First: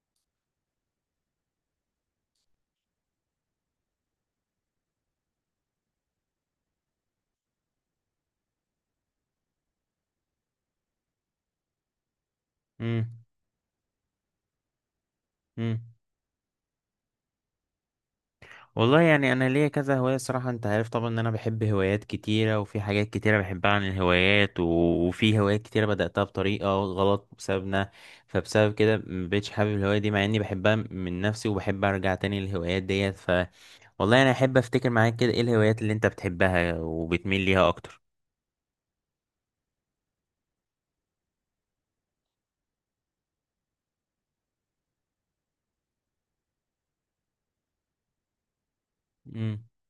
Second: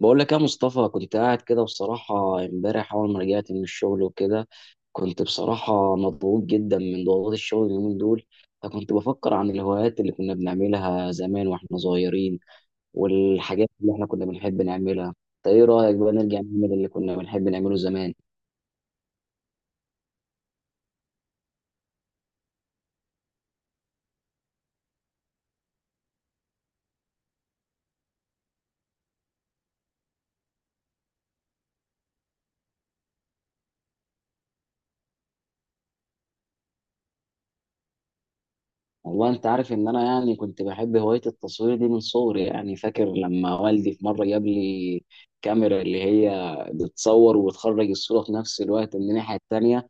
بقول لك يا مصطفى كنت قاعد كده بصراحة امبارح أول ما رجعت من الشغل وكده كنت بصراحة مضغوط جدا من ضغوطات الشغل اليومين دول. فكنت بفكر عن الهوايات اللي كنا بنعملها زمان واحنا صغيرين مم. والحاجات اللي احنا كنا بنحب نعملها. طيب ايه مم. رأيك بقى نرجع نعمل اللي كنا بنحب نعمله زمان؟ والله يعني انا ليا كذا هوايه صراحه، انت عارف طبعا ان انا بحب هوايات كتيره وفي حاجات كتيره بحبها عن الهوايات وفي هوايات كتيره بداتها بطريقه غلط بسببنا. فبسبب كده مبقتش حابب الهوايه دي مع اني بحبها من نفسي، وبحب ارجع تاني للهوايات ديت. ف والله انا احب افتكر معاك كده ايه الهوايات اللي انت بتحبها وبتميل ليها اكتر. والله انت عارف ان انا يعني كنت بحب هواية التصوير دي من صغري، يعني فاكر لما والدي في مرة جاب لي كاميرا اللي هي بتصور وتخرج الصورة في نفس الوقت من الناحية مم. التانية.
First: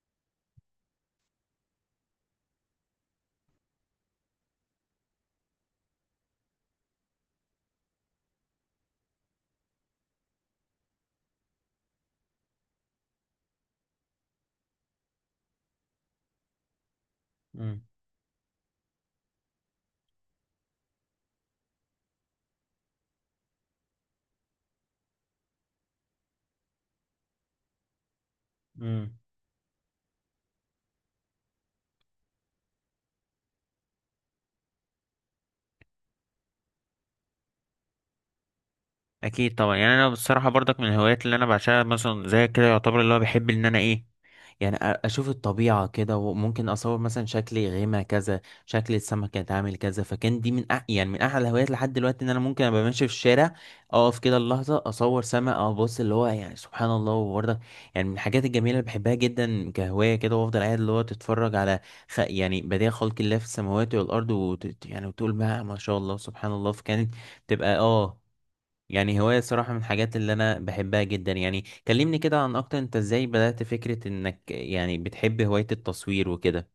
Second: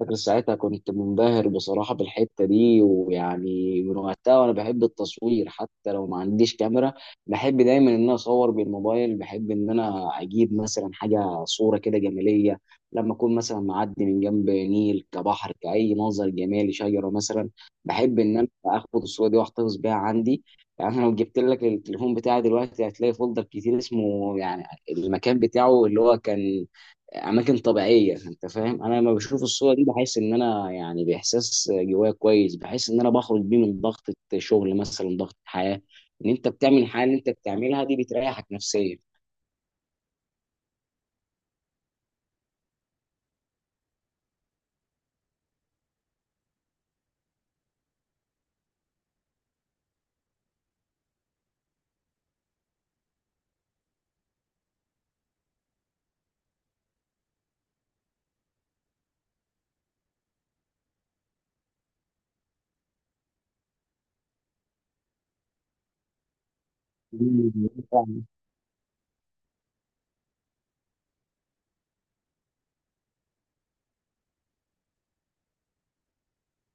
فاكر ساعتها كنت منبهر بصراحة بالحتة دي، ويعني من وقتها وأنا بحب التصوير حتى لو ما عنديش كاميرا. بحب دايما إن أنا أصور بالموبايل، بحب إن أنا أجيب مثلا حاجة صورة كده جمالية لما أكون مثلا معدي من جنب نيل كبحر كأي منظر جمالي شجرة مثلا. مم. بحب إن أنا آخد الصورة دي وأحتفظ بيها عندي. يعني أنا لو جبت لك التليفون بتاعي دلوقتي هتلاقي فولدر كتير اسمه يعني المكان بتاعه اللي هو كان اماكن طبيعيه. انت فاهم، انا لما مم. بشوف الصوره دي بحس ان انا يعني باحساس جوايا كويس، بحس ان انا بخرج بيه من ضغط شغل مثلا، ضغط حياه، ان انت بتعمل حاجه اللي انت بتعملها دي بتريحك اكيد طبعا. يعني انا بصراحه برضك من الهوايات اللي انا بعشقها مثلا زي كده، يعتبر اللي هو بحب ان انا ايه، يعني اشوف الطبيعة كده، وممكن اصور مثلا شكل غيمة كذا، شكل السمك اتعامل كذا. فكان دي من أح يعني من احلى الهوايات لحد دلوقتي، ان انا ممكن ابقى ماشي في الشارع، اقف كده اللحظة اصور سمك او ابص اللي هو، يعني سبحان الله. وبرضه يعني من الحاجات الجميلة اللي بحبها جدا كهواية كده، وافضل قاعد اللي هو تتفرج على يعني بديع خلق الله في السماوات والارض يعني وتقول ما شاء الله سبحان الله. فكانت تبقى نفسيا. اه، يعني هواية الصراحة من الحاجات اللي أنا بحبها جدا يعني. كلمني كده عن أكتر، أنت إزاي بدأت فكرة إنك يعني بتحب هواية التصوير وكده؟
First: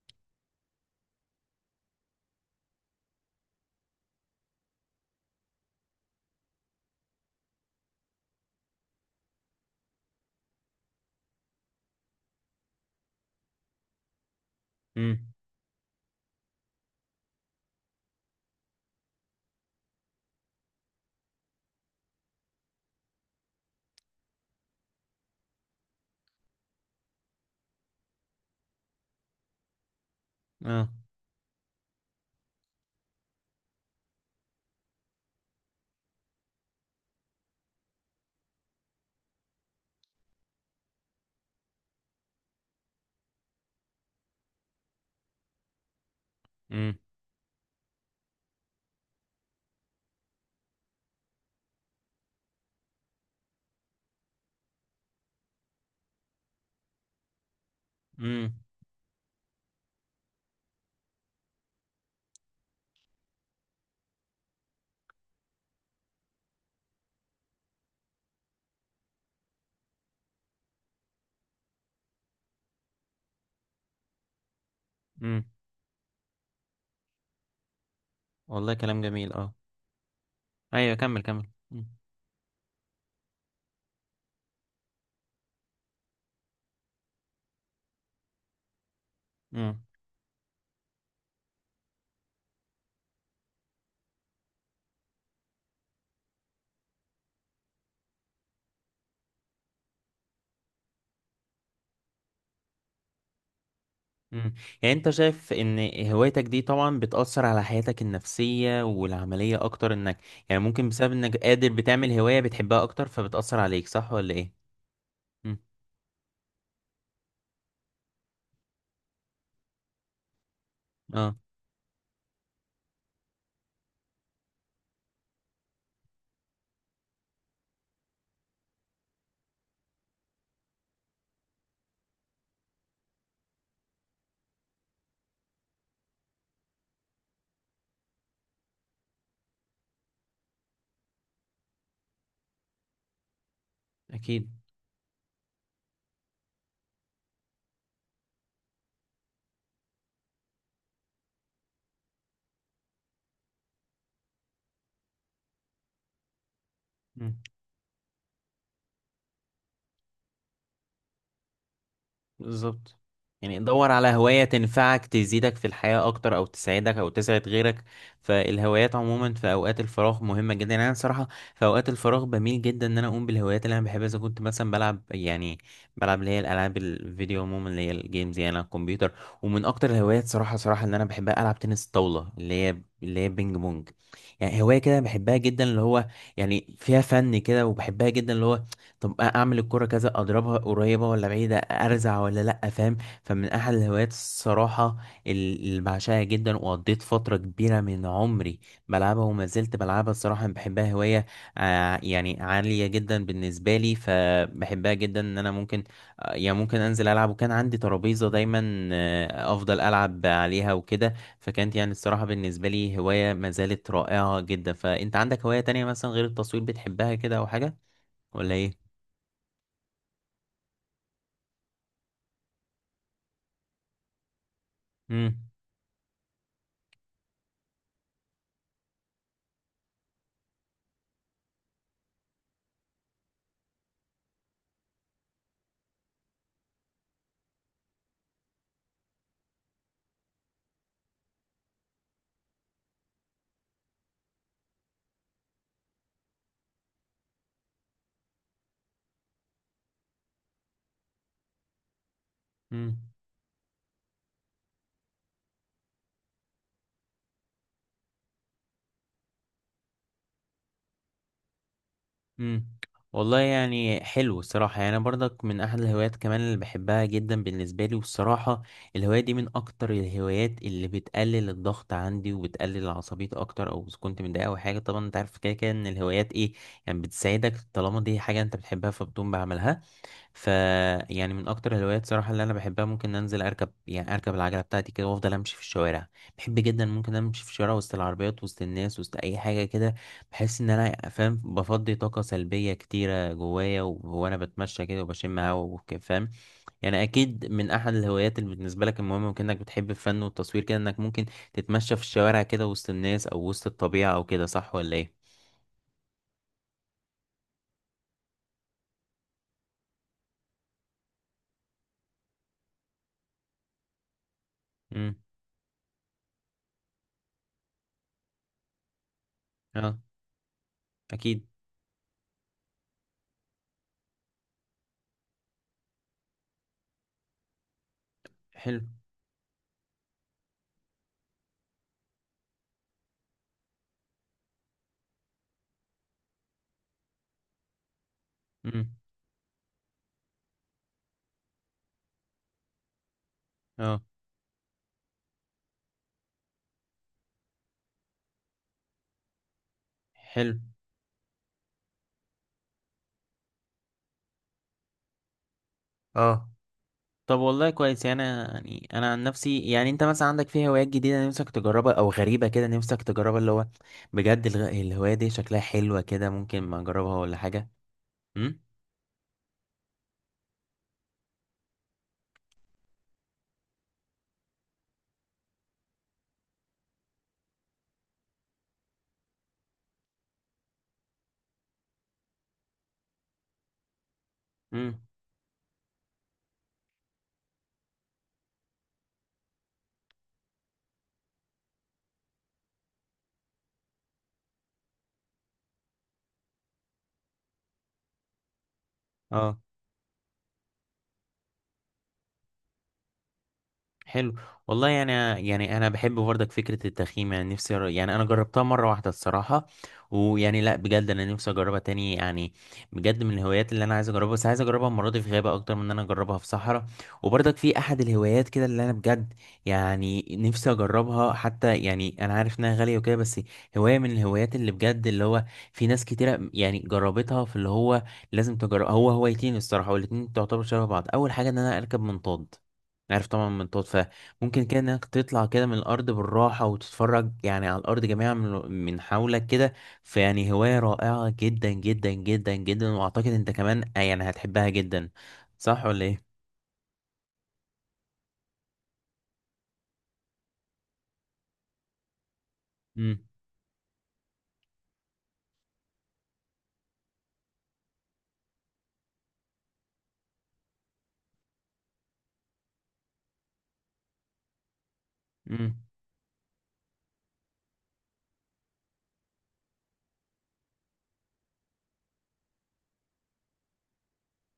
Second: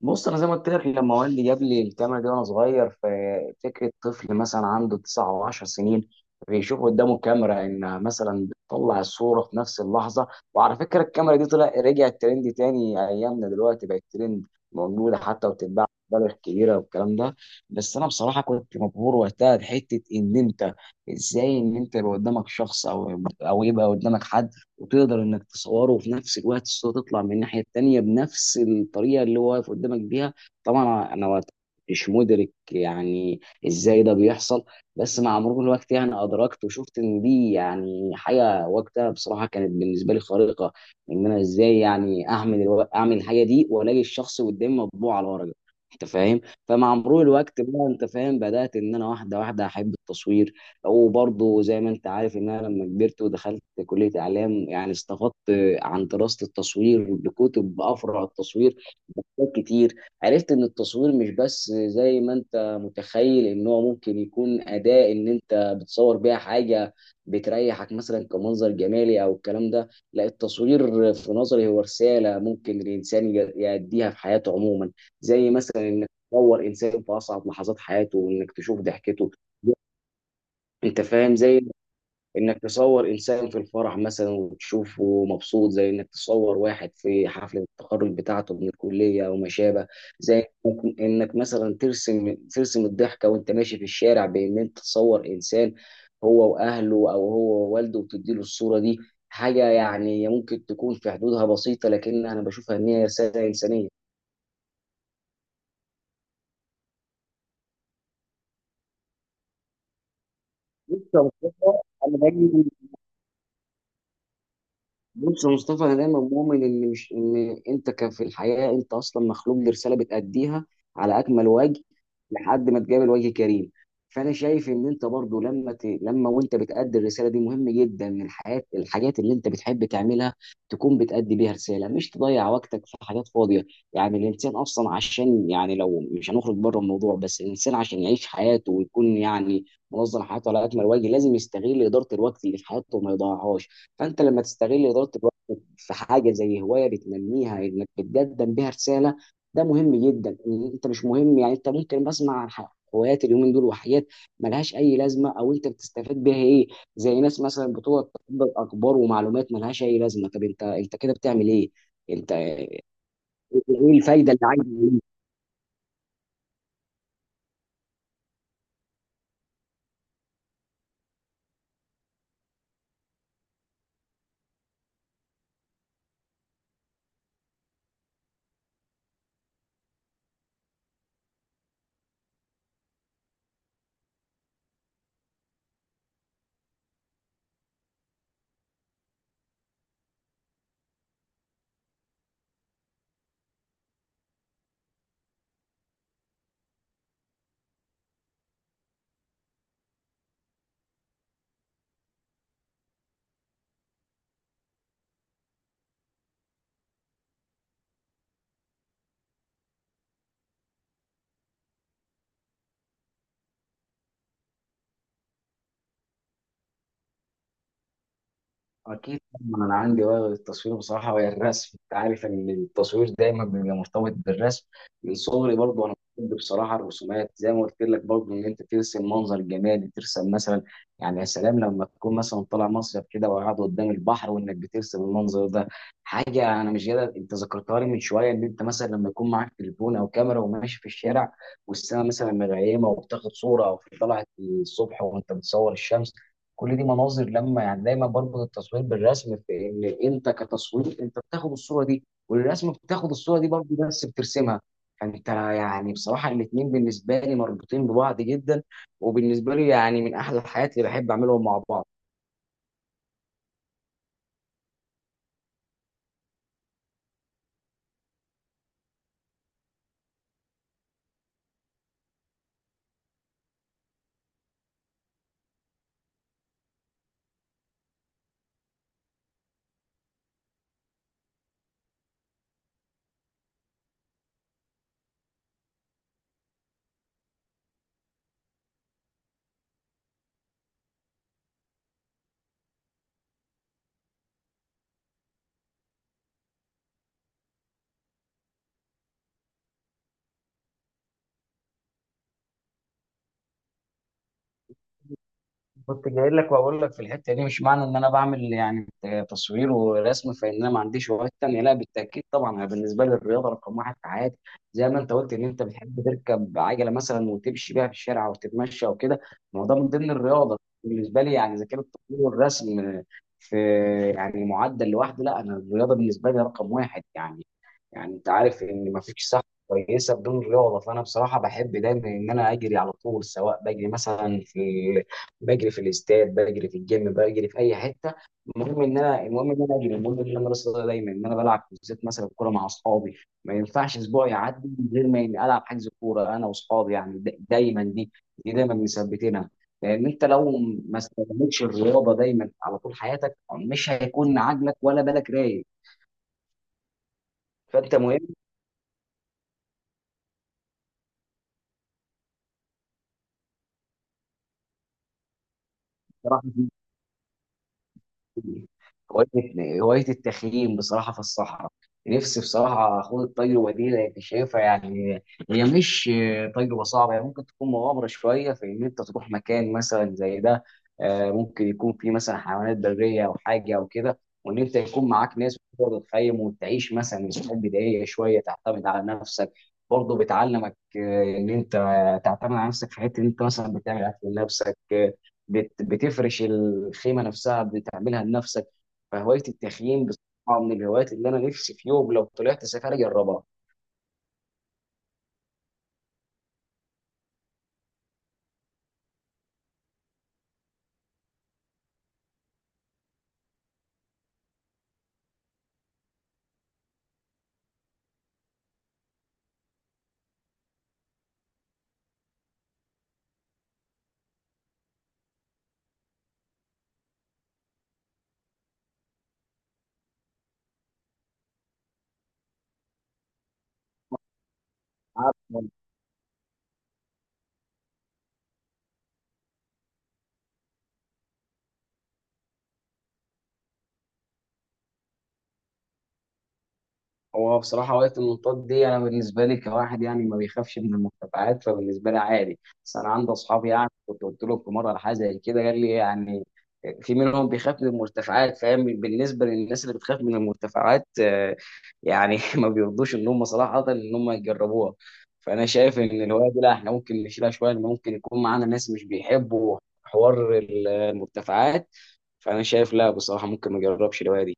بص انا زي ما قلت لك لما والدي جاب لي الكاميرا دي وانا صغير، ففكره طفل مثلا عنده تسع او 10 سنين بيشوف قدامه كاميرا ان مثلا بتطلع الصوره في نفس اللحظه. وعلى فكره الكاميرا دي طلع رجعت ترند تاني ايامنا دلوقتي، بقت ترند موجوده امم. حتى وبتتباع مبالغ كبيره والكلام ده. بس انا بصراحه كنت مبهور وقتها بحته ان انت ازاي ان انت يبقى قدامك شخص او يبقى قدامك حد وتقدر انك تصوره وفي نفس الوقت الصوره تطلع من الناحيه التانيه بنفس الطريقه اللي هو واقف قدامك بيها. اه. طبعا انا وقت مش مدرك يعني ازاي ده بيحصل. بس مع مرور الوقت يعني ادركت وشفت ان دي يعني حاجه وقتها بصراحه كانت بالنسبه لي خارقه، ان انا ازاي يعني اعمل اعمل الحاجه دي والاقي الشخص قدامي مطبوع على ورقه، انت فاهم. فمع امم. مرور الوقت بقى انت فاهم بدات ان انا واحده واحده احب التصوير. وبرضه زي ما انت عارف ان انا لما كبرت ودخلت كليه اعلام، يعني استفدت عن دراسه التصوير، بكتب افرع امم. التصوير، بكتب كتير. عرفت ان التصوير مش بس زي ما انت متخيل ان هو ممكن يكون اداه ان انت بتصور بيها حاجه بتريحك مثلا كمنظر جمالي او الكلام ده. لا، التصوير في نظري هو رساله ممكن الانسان يأديها في حياته عموما. امم. زي مثلا انك تصور انسان في اصعب لحظات حياته وانك والله تشوف كلام ضحكته، جميل اه. أيوة، انت كمل فاهم. كمل. زي امم. انك تصور انسان في الفرح مثلا وتشوفه مبسوط، زي انك تصور واحد في حفلة التخرج بتاعته من الكلية او ما امم. شابه. زي ممكن انك مثلا ترسم الضحكة وانت ماشي في الشارع بان انت تصور انسان هو واهله او هو ووالده وتديله الصورة دي. حاجة يعني ممكن تكون في حدودها بسيطة لكنها انا بشوفها ان هي رسالة انسانية. امم. يعني أنت شايف إن هوايتك دي طبعا بتأثر على حياتك النفسية والعملية أكتر، إنك يعني ممكن بسبب بص يا إنك قادر مصطفى، بتعمل أنا هواية باجي. بتحبها أكتر فبتأثر عليك، صح ولا إيه؟ بص يا امم. مصطفى انا دايما مؤمن ان مش ان انت في الحياه انت اصلا مخلوق لرساله بتاديها على اه. اكمل وجه لحد ما تقابل وجه كريم. فانا شايف ان انت برضو لما لما وانت بتادي الرساله دي مهم جدا ان الحياه الحاجات اللي انت بتحب تعملها تكون بتادي بيها رساله مش تضيع وقتك في حاجات فاضيه. يعني الانسان اصلا عشان يعني لو مش هنخرج بره الموضوع، بس الانسان عشان يعيش حياته ويكون يعني منظم حياته على اكمل وجه لازم يستغل اداره الوقت اللي في حياته وما يضيعهاش. فانت لما أكيد. تستغل اداره الوقت في حاجه زي هوايه بتنميها انك بتقدم بيها رساله، ده مهم جدا. إن انت مش مهم، يعني انت ممكن بسمع عن هوايات اليومين دول وحاجات ملهاش اي لازمه او انت بتستفاد بيها ايه. زي امم. ناس مثلا بتقعد تقبل اخبار ومعلومات ملهاش اي لازمه، طب انت انت كده بتعمل ايه؟ انت ايه بالظبط. يعني دور على الفايده هواية اللي عايز؟ تنفعك، تزيدك في الحياة أكتر أو تساعدك أو تسعد غيرك. فالهوايات عموما في أوقات الفراغ مهمة جدا. يعني أنا صراحة في أوقات الفراغ بميل جدا إن أنا أقوم بالهوايات اللي أنا بحبها. إذا كنت مثلا بلعب، يعني بلعب اللي هي الألعاب الفيديو عموما اللي هي الجيمز يعني على الكمبيوتر. ومن أكتر الهوايات صراحة صراحة اللي أنا بحبها ألعب تنس الطاولة اللي هي اللي هي بينج بونج. يعني هواية كده بحبها جدا اللي هو، يعني فيها فن كده وبحبها جدا اللي هو، طب اعمل الكرة كذا، اضربها قريبة ولا بعيدة، ارزع ولا لا، فاهم؟ فمن احد الهوايات الصراحة اللي بعشقها جدا وقضيت فترة كبيرة من عمري بلعبها، وما زلت بلعبها الصراحة. أنا بحبها هواية يعني عالية جدا بالنسبة لي، فبحبها جدا ان انا ممكن يعني ممكن انزل العب، وكان عندي ترابيزة دايما افضل العب عليها وكده. فكانت يعني الصراحة بالنسبة لي هواية ما زالت رائعة جدا. فانت عندك هواية تانية مثلا غير التصوير بتحبها كده او حاجة ولا ايه؟ أكيد طبعاً أنا عندي هواية غير التصوير بصراحة وهي الرسم، أنت عارف إن التصوير دايما بيبقى مرتبط بالرسم، من مم. صغري برضه أنا بحب بصراحة الرسومات، زي ما قلت لك برضه إن أنت ترسم منظر جمالي، ترسم مثلا يعني يا سلام لما تكون مثلا طالع مصيف كده وقاعد قدام البحر وإنك بترسم المنظر ده. حاجة أنا مش قادر، أنت ذكرتها لي من شوية، إن أنت مثلا لما يكون معاك تليفون أو كاميرا وماشي في الشارع والسماء مثلا مغيمة وبتاخد صورة أو في طلعت الصبح وأنت بتصور الشمس. كل دي مناظر لما يعني دايما بربط التصوير بالرسم، في ان انت كتصوير انت بتاخد الصوره دي والرسم مم. بتاخد الصوره دي برضه بس بترسمها. فانت يعني بصراحه الاثنين بالنسبه لي مربوطين ببعض جدا، وبالنسبه لي يعني من احلى الحاجات اللي بحب اعملهم مع بعض. مم. والله يعني حلو الصراحة. يعني أنا برضك من أحد الهوايات كمان اللي بحبها جدا بالنسبة لي، والصراحة الهواية دي من أكتر الهوايات اللي بتقلل الضغط عندي وبتقلل العصبية أكتر، أو إذا كنت متضايق أو حاجة. طبعا أنت عارف كده كده إن الهوايات إيه، يعني بتساعدك طالما دي حاجة أنت بتحبها فبتقوم بعملها. ف يعني من اكتر الهوايات صراحه اللي انا بحبها ممكن انزل اركب، يعني اركب العجله بتاعتي كده وافضل امشي في الشوارع. بحب جدا ممكن امشي في الشوارع وسط العربيات، وسط الناس، وسط اي حاجه كده. بحس ان انا فاهم بفضي طاقه سلبيه كتيره جوايا، وانا بتمشى كده وبشم هوا فاهم. يعني اكيد من احد الهوايات اللي بالنسبه لك المهمه، وكانك بتحب الفن والتصوير كده، انك ممكن تتمشى في الشوارع كده وسط الناس او وسط الطبيعه او كده، صح ولا ايه؟ كنت جاي لك واقول لك في الحته دي مش معنى ان انا بعمل يعني تصوير ورسم فان انا ما عنديش هوايات تانيه، لا بالتاكيد. طبعا انا بالنسبه لي الرياضه رقم واحد في حياتي. زي ما انت امم. قلت ان انت بتحب تركب عجله مثلا وتمشي بيها في الشارع او تتمشى او كده، ما هو ده من اه. ضمن الرياضه بالنسبه لي. اكيد. يعني اذا كان التصوير والرسم في يعني معدل لوحده، لا انا الرياضه بالنسبه لي رقم واحد يعني. يعني انت عارف حلو. ان ما فيش صحه كويسه بدون رياضه. فانا بصراحه بحب دايما ان انا اجري على طول، سواء بجري مثلا في بجري في الاستاد بجري في الجيم بجري في اي حته، المهم امم. ان انا المهم ان انا اجري، المهم ان انا راسي دايما ان انا بلعب بالذات مثلا كوره مع اصحابي. ما ينفعش اه. اسبوع يعدي من غير ما إني العب حجز كوره انا واصحابي، يعني دايما دي، دي دايما مثبتينها. لان انت لو حلو. ما استخدمتش الرياضه دايما على طول حياتك مش هيكون عقلك ولا بالك رايق. اه. طب والله فانت كويس. يعني مهم انا يعني انا عن نفسي، يعني انت مثلا عندك في هوايات جديده نفسك تجربها او غريبه كده نفسك تجربها اللي هو بجد؟ الهوايه دي شكلها حلوه كده، بصراحه ممكن ما اجربها ولا حاجه؟ امم. هواية التخييم بصراحة في الصحراء، نفسي بصراحة أخوض التجربة دي لأن شايفها يعني هي مش تجربة صعبة، هي ممكن تكون مغامرة شوية في إن أنت تروح مكان مثلا زي ده، ممكن يكون فيه مثلا حيوانات برية أو حاجة أو كده، وإن أنت امم. يكون معاك ناس تقدر تخيم وتعيش مثلا مساحات بدائية شوية تعتمد على نفسك. برضه بتعلمك إن أنت تعتمد على نفسك في حتة إن أنت مثلا بتعمل أكل لنفسك، بتفرش الخيمه نفسها بتعملها لنفسك. فهوايه اه. التخييم بصراحه من الهوايات اللي انا نفسي في يوم لو طلعت سفاري اجربها. حلو. والله يعني، يعني انا بحب برضك فكره التخييم. يعني نفسي يعني انا جربتها مره واحده الصراحه، ويعني لا بجد انا نفسي اجربها تاني. يعني بجد من الهوايات اللي انا عايز اجربها، بس عايز اجربها المره دي في غابه اكتر من ان انا اجربها في صحراء. وبرضك في احد الهوايات كده اللي انا بجد يعني نفسي اجربها، حتى يعني انا عارف انها غاليه وكده، بس هوايه من الهوايات اللي بجد اللي هو في ناس كتيره يعني جربتها في اللي هو لازم تجرب. هو هوايتين الصراحه والاتنين تعتبر شبه بعض. اول حاجه ان انا اركب منطاد، عارف طبعا من طوط، فممكن كده انك تطلع كده من الارض بالراحه وتتفرج يعني على الارض جميعا من حولك كده. فيعني هوايه رائعه جدا جدا جدا جدا، واعتقد انت كمان يعني هتحبها جدا، صح ولا ايه؟ هو بصراحة وقت المنطاد دي أنا بالنسبة لي كواحد يعني ما بيخافش من المرتفعات، فبالنسبة لي عادي، بس أنا عندي أصحابي يعني كنت قلت لهم في مرة على حاجة زي كده قال لي يعني في منهم بيخاف من المرتفعات، فاهم. بالنسبة للناس اللي بتخاف من المرتفعات يعني ما بيرضوش إن هم صراحة إن هم يجربوها. فأنا امم. شايف إن الهواية دي، لا إحنا ممكن نشيلها شوية إن ممكن يكون معانا ناس مش بيحبوا حوار المرتفعات، فأنا شايف لا بصراحة ممكن ما أجربش الهواية دي.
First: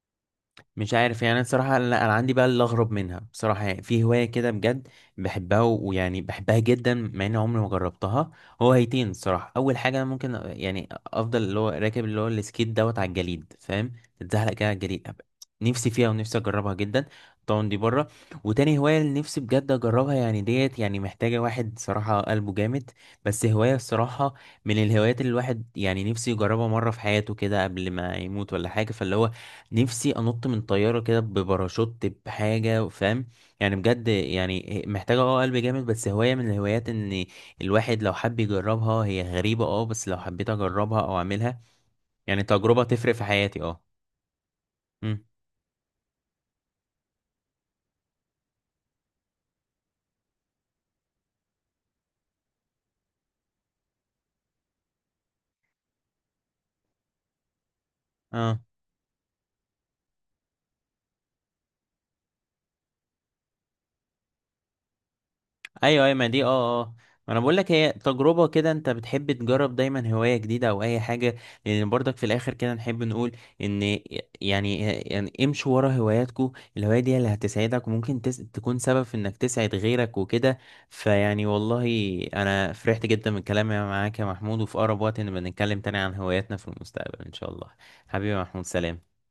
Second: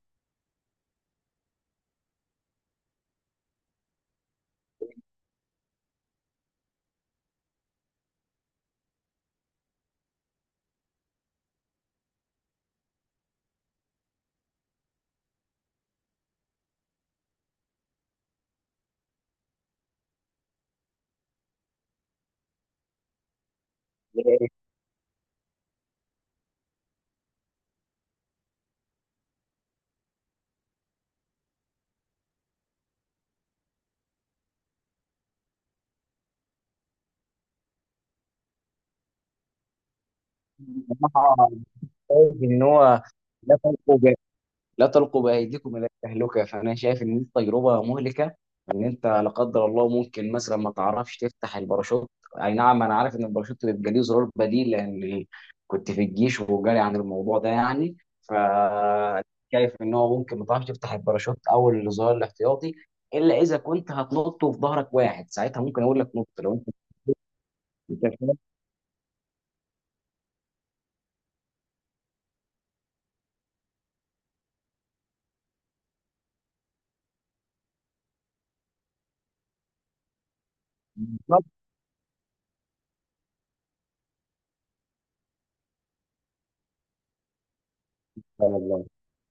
مش عارف. يعني انا الصراحه لا، انا عندي بقى اللي اغرب منها بصراحه. يعني في هوايه كده بجد بحبها ويعني بحبها جدا مع اني عمري ما جربتها. هو هيتين الصراحه. اول حاجه أنا ممكن يعني افضل اللي هو راكب اللي هو السكيت دوت على الجليد، فاهم، تتزحلق كده على الجليد نفسي فيها ونفسي اجربها جدا. طبعا دي بره. وتاني هوايه اللي نفسي بجد اجربها، يعني ديت يعني محتاجه واحد صراحه قلبه جامد. بس هوايه الصراحه من الهوايات اللي الواحد يعني نفسه يجربها مره في حياته كده قبل ما يموت ولا حاجه. فاللي هو نفسي انط من طياره كده بباراشوت بحاجه، فاهم؟ يعني بجد يعني محتاجه اه قلب جامد، بس هوايه من الهوايات ان الواحد لو حب يجربها، هي غريبه اه، بس لو حبيت اجربها او بصراحة اعملها يعني شايف ان تجربه هو تفرق في لا حياتي اه. تلقوا ب... لا تلقوا امم. بايديكم الى التهلكه، فانا شايف ان دي تجربه مهلكه. ان انت لا قدر الله ممكن مثلا ما تعرفش تفتح الباراشوت، اي نعم انا عارف ان الباراشوت بيبقى ليه زرار بديل لان كنت في الجيش وجالي عن الموضوع ده يعني ف اه. شايف ان هو ممكن ما تعرفش تفتح الباراشوت او الزرار الاحتياطي، الا اذا كنت هتنط وفي ظهرك واحد ساعتها ممكن اقول ايوه لك ايوه، ما نط دي لو انت اه اه، ما انا بقول لك هي تجربه كده، انت بتحب تجرب دايما هوايه جديده او اي حاجه. لان برضك في الاخر كده نحب نقول ان يعني امشوا ورا هواياتكم. الهوايه دي اللي هتسعدك وممكن تكون سبب في انك تسعد غيرك وكده. بالظبط فيعني والله انا فرحت جدا من كلامي معاك يا محمود، وفي اقرب وقت نبقى نتكلم تاني عن هواياتنا في المستقبل ان شاء الله. حبيبي يا محمود، والله سلام.